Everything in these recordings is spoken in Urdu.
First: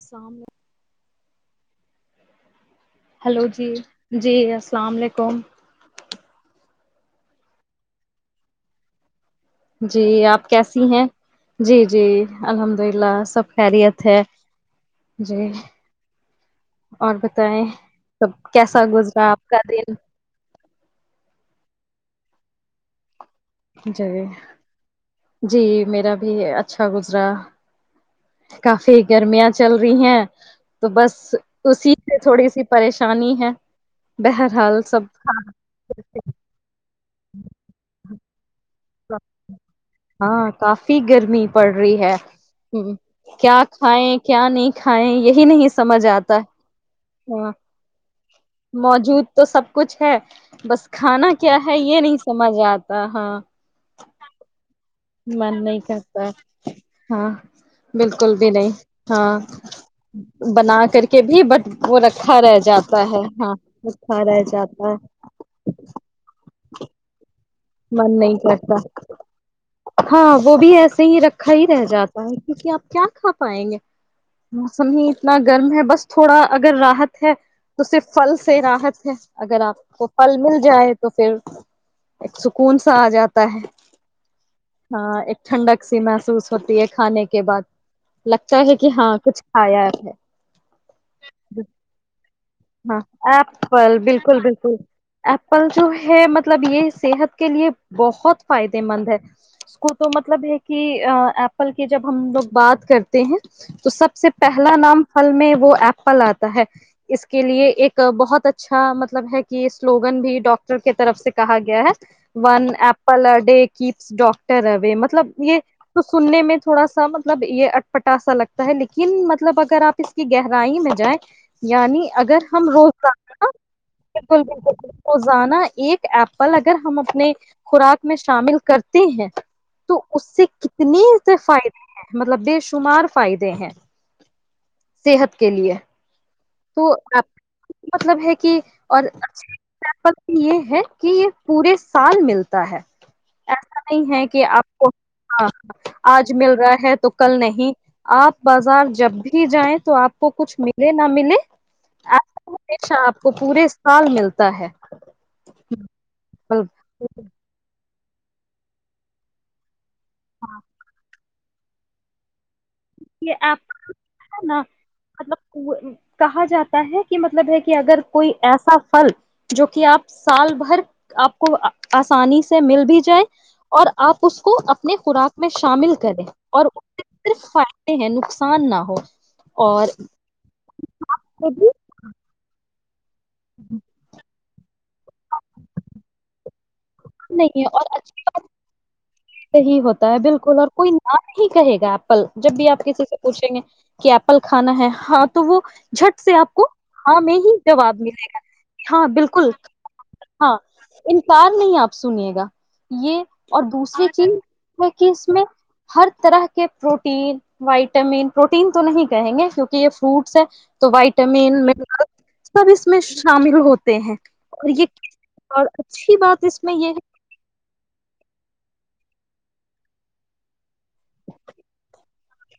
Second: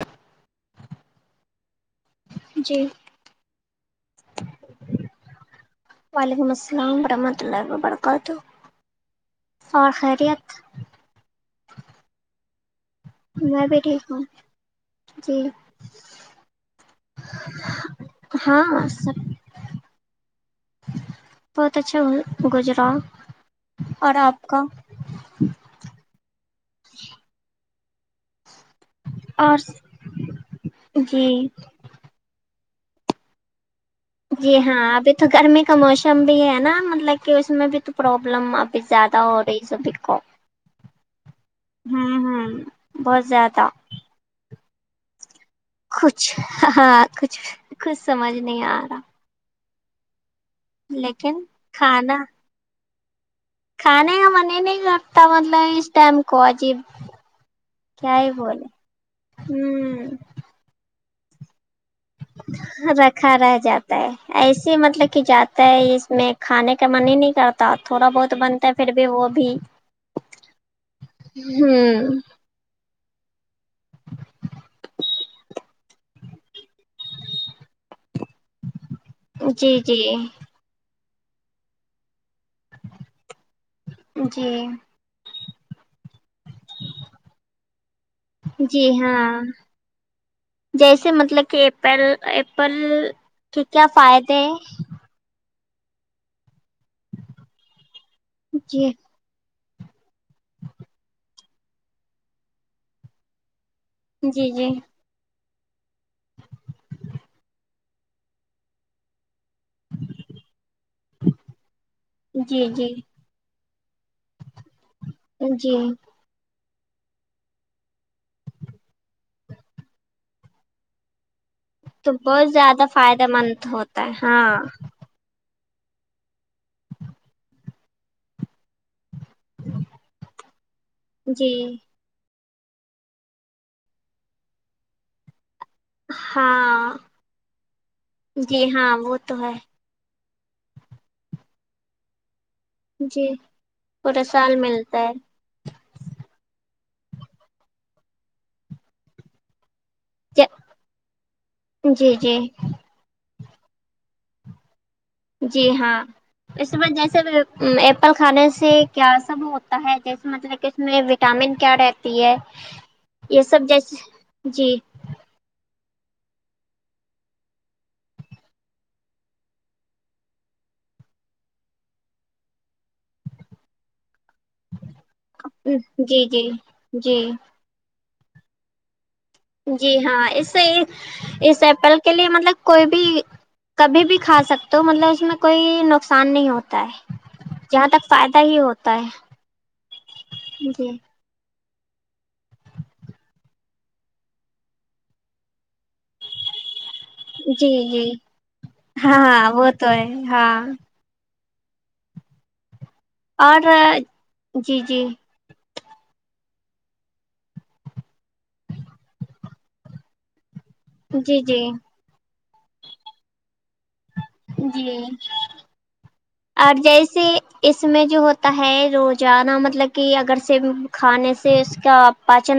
السلام علیکم جی ہلو جی جی السلام علیکم وعلیکم السلام ورحمۃ اللہ وبرکاتہ اور جی آپ خیریت کیسی ہیں جی جی الحمدللہ دلہ سب میں بھی خیریت ٹھیک ہے ہوں جی اور بتائ سب کیسا ہاں سب گزرا آپ کا دن بہتچا گجرا جگ جی میرا بھی اچھا گزرا کافی گرمیاں اور چل رہی ہیں تو بس جی اسی سے تھوڑی سی پریشانی ہے جی بہرحال ہاں ابھی سب تو گرمی کا موسم بھی ہے نا مطلب کہ اس میں بھی تو پروابلم ہاں کافی گرمی پڑ رہی ہے ہوں ہوں ہ بہت کیا زیادہ کھائائے کیا نہیں [inaudible] کھائیں یہ کچھ ہاں کچھ کچھ سمجھ نہیں آ رہا موجود تو سب کچھ ہے بس کھانا لیکن کیا ہے یہ کھانا نہیں سمجھ آتی ا ہاں [inaudible] کھانے کا من نہیں کرتا من مطلب نہیں اس ٹائم کرتا کو عجیب ہاں کیا ہی بالکل بھی نہیں بولے ہاں ہوں بنا کر کے کے بھی بٹ وہ رکھا رہ جاتا ہے رکھا ہاں رہ جاتا ہے رکھا رہ ایسے جاتا ہے مطلب کہ جاتا ہے اس میں کھانے کا من ہی نہیں کرتا تھوڑا من بہت نہیں بنتا ہے کرتا پھر بھی وہ بھی ہاں وہ بھی ایسے ہی رکھا ہی رہ ہوں جاتا ہے کیونکہ آپ کیا کھا پائیں گے موسم ہی اتنا گرم ہے بس تھوڑا اگر راحت ہے تو صرف پھل سے راحت اگر جی آپ جی کو پھل مل جائے تو تو پھر ایک سکون سا آ جاتا ہے جی ہاں ایک ٹھنڈک سی محسوس ہوتی ہے کھانے کے بعد لگتا ہے کہ ہاں کچھ کھایا ہے جیسے مطلب کہ ایپل ایپل ہاں کے کیا ایپل فائدے بالکل ہیں؟ بالکل پلچو ہے مب مطلب یہ صحت کے لیے بہت فائدے جی مند ہے کو تو مطلب ہے کہ ایپل کے جب ہم لوگ بات کرتے ہیں تو سب سے جی جی پہلا نام فل میں وہ ایپل آتا ہے اس کے لیے ایک بہت اچھا مطلب ہے سلوگن بھی ڈاکٹر کی طرف سے کہا گیا ہے جی ون جی ایپل ا ڈے کپس ڈاکٹروم مطلب یہ جی تو سننے میں تھوڑا سا مطلب یہ اٹپٹا سا لگتا ہے لیکن مطلب اگر آپ اس کی گہرائی میں جائیں یعنی تو اگر بہت ہم زیادہ روزانہ فائدہ مند ہوتا ہے ہاں انا ایک ایپل اگر ہم اپنے خوراک میں شامل کرتے ہیں تو اس سے کتنے جی فائدے ہیں مطلب د شمار فائدے ہیں صحت کے لیے تو ہاں مطلب ہے کہ جی ہاں اور وہ تو ہے ا [unintelligible] یہ ہے کہ یہ پورے سال ملتا ہے جی ایسا نہیں پورا ہے کہ سال آپ کو ملتا ہے ہاں آج مل رہا ہے تو تو کل نہیں آپ بازار جب بھی جائیں تو آپ کو کچھ ملے نہ ملے جی جی ایسا ہمیشہ آپ کو پورے سال ملتا ہے جی ہاں ایپل اس کے بعد جیسے ل کھانے سے کیا سب ہو ہے جیسے مطلب کہ اس میں وٹامن کیا رہتی ہے یہ آپ سب کا جیسے ہے نا جی مطلب کہا جاتا ہے کہ مطلب ہے کہ اگر کوئی ایسا فھل جو کہ آپ سال بھر آپ کو آسانی سے مل بھی جائے اور آپ اس کو اپنی خوراک میں شامل کرے جی جی اور اس جی صرف ہیں نقصان نہ ہو اور جی ہاں اس سے یہ اس بھی ایپل کے لیے مطلب کوئی بھی کبھی بھی کھا سکتے تو مطلب اس میں کوئی نقصان نہیں ہوتا ہے جہاں تک فائدہ ہی ہوتا ہے صحی ہوتا ہے بالکل اور کوئی جی نام کہے گا ایپل جب بھی آپ کسی سے پوچھیں گے کہ ایپل کھانا ہے ہاں تو وہ جھٹ سے آپ کو ہاںیں ہی جی جواب جی ملے گا ہاں بالکل ہاں ان پار نہیں آپ سنیے گا یہ اور دوسریے ج جی کہ جی اس میں ہر طرح کے پروٹین وائٹامن پروٹین تو نہیں کہیں گے کیونکہ یہ فروٹس ہے تو جی وائٹامن جی م سب اس میں شامل ہوتے ہیں اور جی یہ اور اچھی بات اس میں اور یہ ہے جیسے اس میں جو ہوتا ہے روز جدہ مطلب کہ اگر سے کھانے سے اس کا پاچن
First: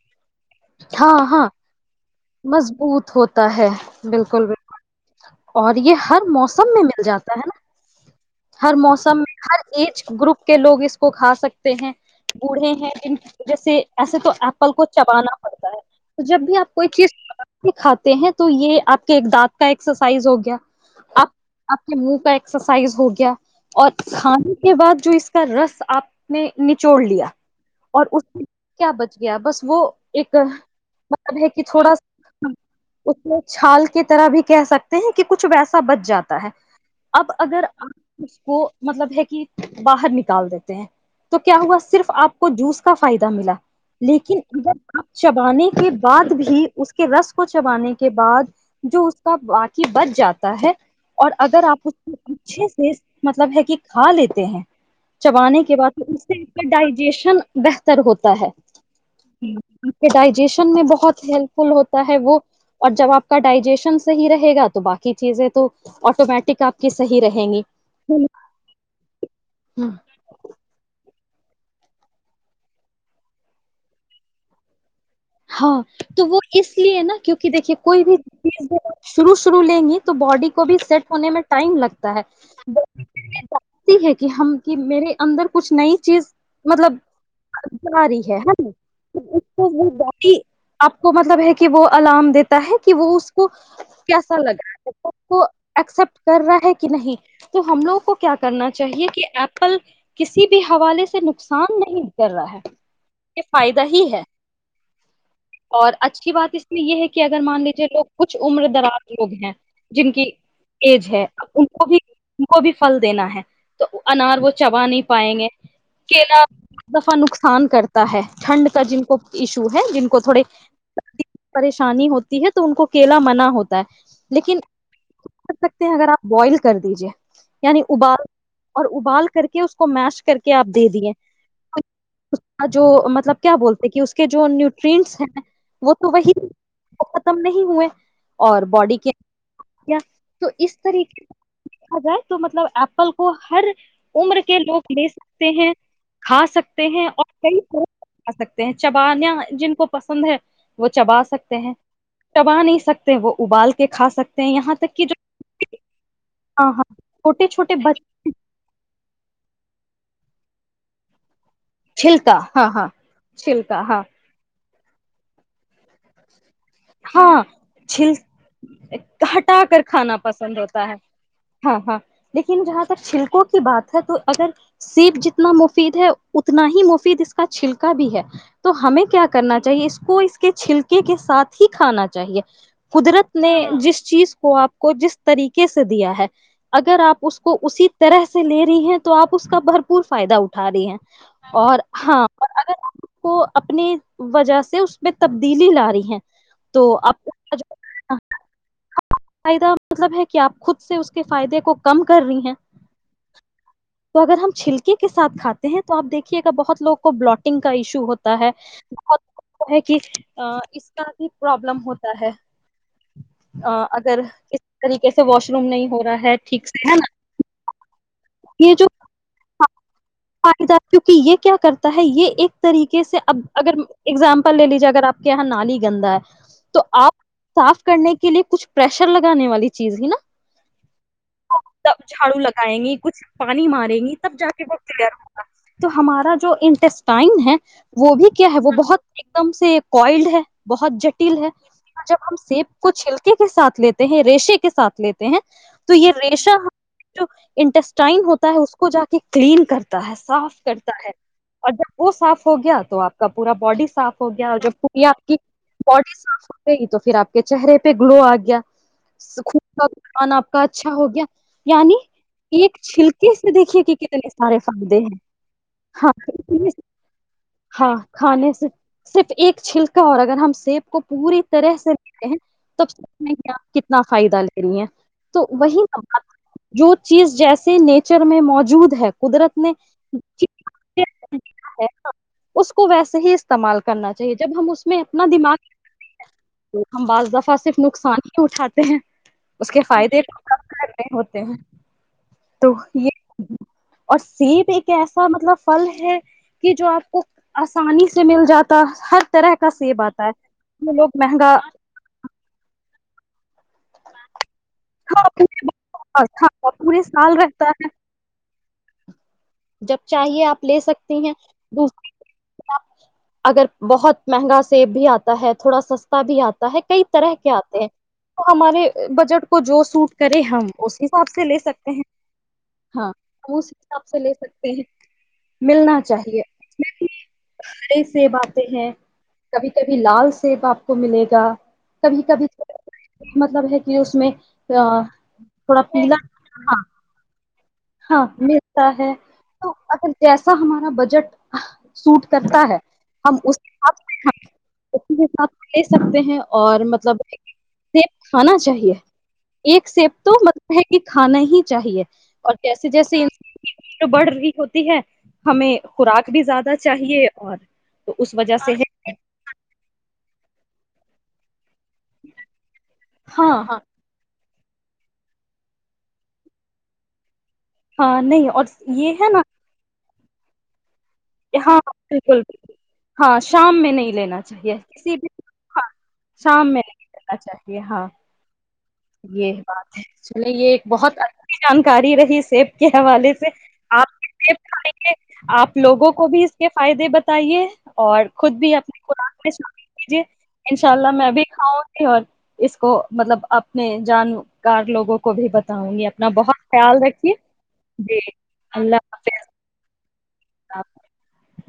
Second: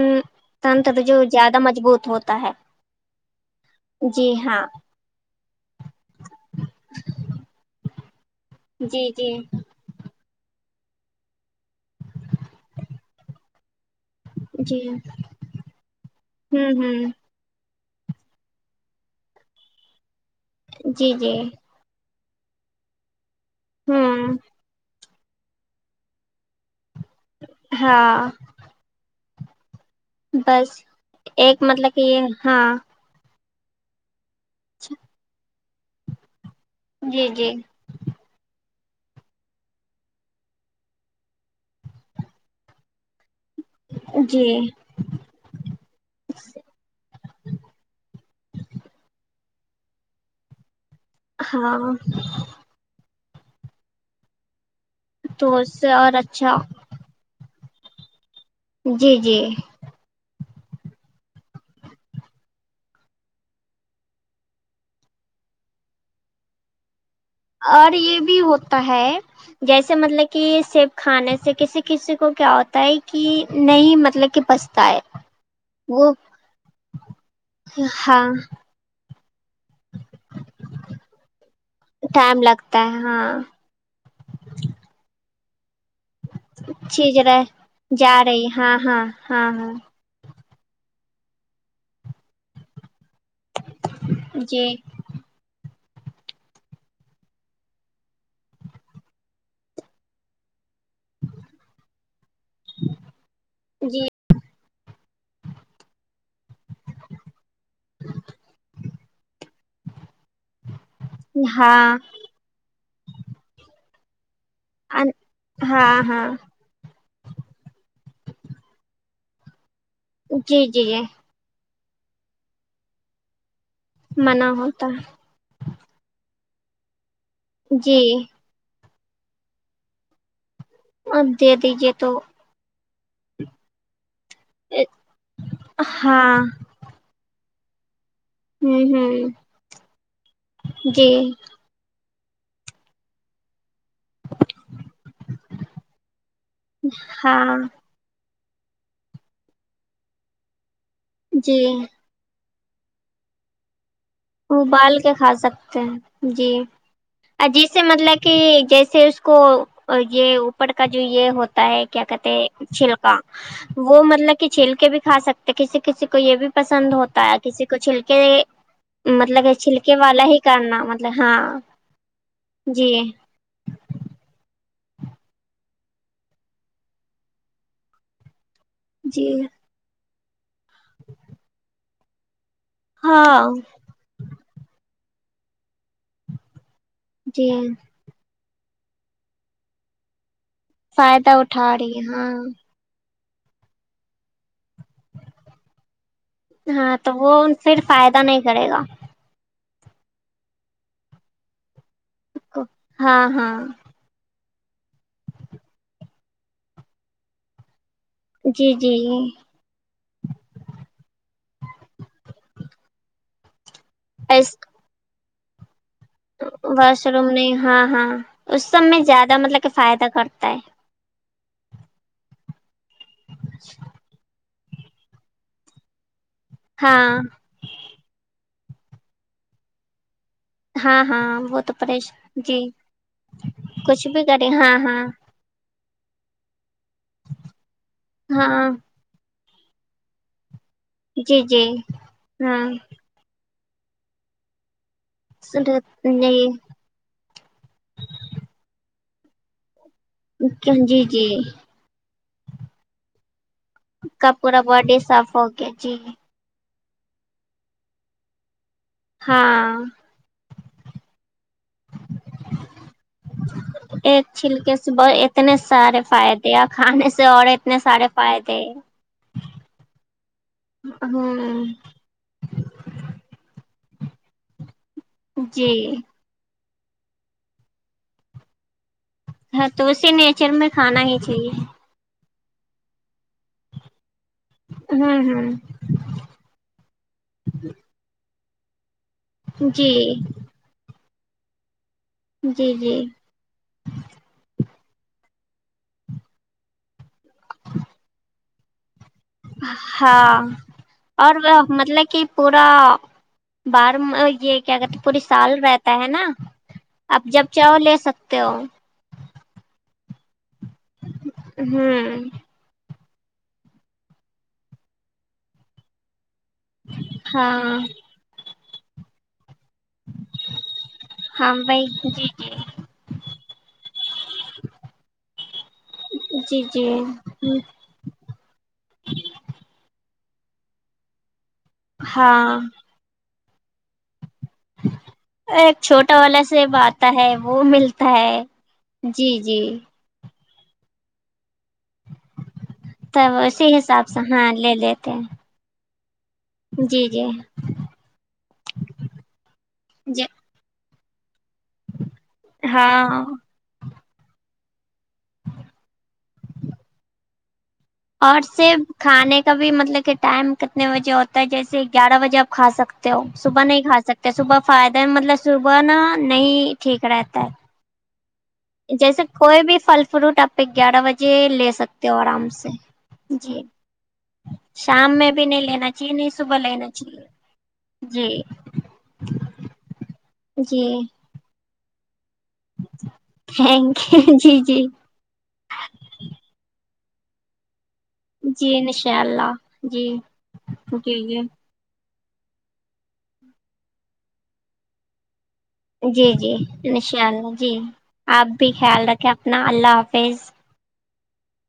تنتر تو ہاں جو ہاں زیادہ مضبوط ہوتا ہے مضبوط ہوتا ہے جی بالکل ہاں بالکل اور یہ ہر موسم میں مل جاتا ہے نا ہر جی موسم جی میں ہر ایج گروپ کے لوگ اس اس کو کھا سکتے ہیں بوڑے ہیں جن کی وجہ سے ایسے تو ایپل کو جی چبانا پڑتا ہے تو جب بھی ہوں آپ کوئی ہوں چیز کھاتے ہیں تو یہ آپ کے ایک دانت کا ایک سائز ہو گیا جی آپ جی آپ کے منہ ایکسرسائز ہوگی کیا اور ہوں کھانے کے بعد جو اس رس آپ نے نت چوڑ لیا اور اس ہاں کیا بتا گیا بس وہ ایک بس مطلب ہے ایک کہ تھوڑا مطلب یہ ہاں اس میں چھال کی طرح بھی کہہ سکتے ہیں کہ کچھ ویسا بچ جاتا ہے اب جی جی اگر آپ وہ مطلب ہے کہ باہر نکال دیتے ہیں تو کیا ہوا صرف آپ کو جوس کا فائدہ ملا لیکن جی اگر آپ چبانے کے بعد بھی اس کے رس کو چبانے کے بعد جو اس کا کہ بچ جاتا ہے اور اگر ہاں آپ اس کو اچھے سے مطلب ہے کہ کھا لیتے ہیں تو چبانے کے بعد اور اس سے اچھا کا ڈائجیشن بہتر ہوتا ہے جی جی آپ کے ڈائجیشن میں بہت ہیلپ فل ہوتا ہے وہ اور جب آپ کا ڈائجیشن صحیح رہے گا تو باقی چیزیں تو آٹومیٹک آپ کی صحیح رہیں گی اور یہ ہاں بھی ہوتا ہے جیسے مطلب کہ سیب کھانے سے ج سے کسی کسی کو کیا ہوتا ہے کہ نہیں مطلب کہ بچتا ہے ہاں تو وہ اس لیے نا کیونکہ دیکھیے کوئی بھی ہاں چیز شرو رو لیں گی تو باڈی کو بھی سیٹ ہونے میں ٹائم لگتا ہے ٹائم لگتا ہے ہاں جانتی ہے کہ ہم کی میرے اندر کچھ نہیں چیز مطلب چیز رہ جا رہی ہے نا ہاں ہاں ہاں ہاں اسز آپ کو مطلب ہے کہ وہ الارم دیتا ہے کہ وہ اس کو کیسا جی لگا کو ایکسپٹ کر رہا ہے کہ نہیں تو ہم لوگوں کو کیا کرنا چاہیے کہ ایپل کسی حوالے سے نقصان نہیں کر رہا ہے یہ فائدہ ہی جی ہے اور اچھی بات اس میں یہ ہے کہ اگر مان لیجیے لوگ کچھ عمر دراز لوگ ہیں جن کی ایج ہے ا ان کو ہاں بھی ان کو بھی فھل دینا ہے تو انار وہ تو چبا نہیں پائیں گے ہاں کہ ہاں ن ایک دفعہ نقصان کرتا تا ہے ٹھنڈ کا جن کو ایشو [inaudible] جن کو جی جی جی تھوڑےریش شانی ہوتی ہے تو ان کو کیلا منا ہوتا ہے منع لیکن ہوتا کیا کر سکتے ہیں اگر آپ بوائل کر دیجیے ہے یعنی جی ابال اور ابال کر کے اس کو میش کر کے آپ دے دیے اب دے دیجیے تو [inaudible] جو مطلب کیا بولتے کہ اس جو نیوٹرینٹس ہیں وہ تو وہی ہاں ختم نہیں ہوئے [inaudible] اور ہوں باڈی کے ہوں تو اس جی طریقے سے دیکا جائے تو مطلب ایپل کو ہر عمر کے لوگ لے سکتے ہیں کھا سکتے ہیں اور کئی ہاں لوگ آ سکتے ہیں چبانیا جن کو پسند ہے وہ چبا سکتے جی ہیں ٹبا نہیں سکتے وہ ابالتے ابال کے کھا سکتے ہیں جی ہاں ہاں چھوٹے جس چھوٹے سے بچے مطلب کہ جیسے اس کو یہ اوپر کا جو یہ ہوتا تا ہے کیا کہتے چھلکا ہاں ہاں چھلکا چھلکا وہ ہاں مطلب کہ چھیل کے بھی کھا سکتے ہیں کسی کسی کو یہ بھی پسند ہوتا ہے ہاں کسی کو چھل چھلکے مطلب کہ ہٹا کر چھلکے کھانا والا ہی پسند کرنا ہوتا ہے مطلب ہاں ہاں لیکن جہاں جی تک چھلکوں کی بات ہے تو اگر سیب جتنا مفید ہے اتنا ہی مفید اس کا چھلکا بھی ہے تو ہمیں کیا جی کرنا چاہیے اس کو اس کے چھلکے کے ساتھ ہی کھانا چاہیے قدرت نے ہاں جس چیز کو آپ کو جس طریقے سے دیا ہے اگر آپ اس جی کو اسی طرح سے سے لے رہی ہیں تو آپ اس کا بھرپور فائدہ اٹھا اٹھا رہی ہیں فائدہ اٹھا اور رہی ہے ہاں اور اگر کو اپنی وجہ سے اس میں تبدیلی لا رہی ہیں ہاں تو آپ وہ کا پھر جو فائدہ نہیں کرے گا فائدہ مطلب ہے کہ آپ خود سے اس کے فائدے کو کم کر رہی ہیں کو، ہاں ہاں تو اگر ہم چھلکے کے سات کھاتے ہیں تو آپ دیکھیے گا بہت لوگ کو بلٹنگ کا ایشو ہوتا ہے جی جی بہت وہ ہے کہ اس پرابلم ہوتا ہے ا اگر ک اس طریقے سے واش روم نہیں ہو رہ واش روم نہیں ہاں ہاں اس یہ سب جو میں زیادہ مطلب کہ فائدہ کرتا ہے فائدہ کیونکہ یہ کیا کرتا ہے یہ ایک طریقے سے اب اگر اگزامپل لے لیجیے اگر آپ یہاں نالی گا ہے تو آپ ہاں صاف کرنے کے لیے کچھ پرریشر لگانے والی چیز ہی نا ہاں ہاں وہ تو پریشان جی لگائیں گی کچھ پانی ماریں کچھ گی بھی تب جا کریں کے ہاں وہ ہاں کلیئر ہوگا تو ہمارا جو ان اسٹائن ہے وہ بھی کیا ہے ہاں وہ بہت ایک دم سے کوائلڈ ہے بہت جٹل جی ہے جی اور جب ہم سیب ہاں کو چھلکے کے ساتھ لیتے ہیں ریشے کے ساتھ لیتے ہیں تو یہ ریشا جو انٹسٹائن ہوتا ہے اس کو جا کے کلین کر تا ہے صاف کرتا جی ہے جی اور جب وہ صاف ہو گیا تو آپ کا پورا باڈی صاف کا ہو گیا اور پورا جب باڈی پوریا ج صاف ہو گیا [inaudible] جی گ تو پھر آپ کے چہرے پہ گلو آ گیا خون ہاں کا سان آپ کا اچھا ہو گیا یعنی ایک چھلکے سے دیکھیے کہ ایک کتنے سارے چھلکے سے فائدے ب ہیں اتنے سارے ہاں فائدے کھانے سے اور اتنے ہاں سارے کھانے فائدے سے صرف ایک چھلکے اگر ہم سیب کو پوری ہوں طرح سے لیتے ہیں توب سیب میں کیا کتنا فائدہ لے رہی ہیں تو جی وہی ن جو چیز جیسے نیچر میں موجود ہے قدرت ہ نے تو اسے نیچر میں کھانا ہی چاہیے ہے اس کو ویسے ہی استعمال کرنا چاہی ج جب ہم میں ہوں اپنا ہوں دماغ ہم بعض دفعہ صرف نقصان تو اٹھاتے ہیں اس کے جی فائدے ہوتے ہیں تو جی جی یہ اور سیب ایک ایسا مطلب فل ہے کہ جو آپ کو آسانی سے مل جاتا ہر طرح کا سیب آتا ہے ہاں جو لوگ اور مہنگا مطلب کہ پورا بار یہ کیا کہتے پوری سال رہتا ہے نا پورے آپ سال جب رہتا چاہو ہے لے سکتے ہو جب چاہیے آپ لے سکتی ہیں دوسری ہوں اگر بہت مہنگا سیب بھی آتا ہے تھوڑا سستا بھی آتا ہے کئی طرح کے آتے ہاں ہیں ہمارے بجٹ کو جو سوٹ کرے ہم اس حساب سے ہاں لے بھائی سکتے ہیں جی جی ہاں ہم اس حساب سے لے سک ملنا چاہیے جی اس جی میں بھی ہارے سیب آتے ہیں کبھی کبھی لاس سیب آپ کو ملے گا کبھی کبھی ہاں مطلب ہے کہ اس میں آ، ایک تھوڑا پیلا چھوٹا والا سب ہاں آتا ہے وہ ملتا ہاں ہے ملتا ہے جی جی تو اگر جیسے سا ہمارا بجٹ سوٹ کرتا ہے تب ہم اس اسی حساب سے سےھ ہاں لے لیتے اسی [unintelligible] ہیں حساب سے لے سکتے ہیں اور جی مطلب جی سیب کھانا چاہیے ایک سیب جی تو مطلب کہ کھانا ہی چاہیے اور جیسے ہاں جیسے ان [unintelligible] بڑھ رہی ہوتی ہے ہمیں خوراک بھی زیادہ چاہیے اور تو اس اور وجہ سے ہے صرف کھانے کا بھی مطلب کہ ٹائم کتنے بجے ہوتا ہے جیسے گیارہ بجے آپ کھا سکتے ہو ہاں صبح ہاں نہیں کا سکتے صبح فائدہ مطلب صبح نا نہیں ٹھیک رہتا ہے ہا نہی جیسے کوئی بھی فل فروٹ آپے گیارہ بجے جی لے ہاں سکتے ہو بالکل آرام سے بالکل، ہاں جی شام میں نہیں لینا چاہیے کسی شام میں بھی نہیں ہاں لینا چاہیے نہیں صبح شام میں لینا نہیں چاہیے لینا چاہیے ہاں جی یہ ب ہے چلے یہ ایک جی بہت ا [unintelligible] چ جانکاری رہی سیب کے حوالے سے تھینک آپ یو [unintelligible] جی جی ک گے آپ لوگوں کو بھی اس کے فائدے بتائیے اور خود جی بھی اپنی انشاء خوراک اللہ جی کیجے ان شاء اللہ جی میں جی بھی کھاؤں اور اس کو مطلب آپ نے جانکار لوگوں کو بھی بتا جی جی انشاء اللہ جی آپ بھی اللہ خیال رکھیں حافظ اپنا اللہ آپ [unintelligible] آپ [unintelligible]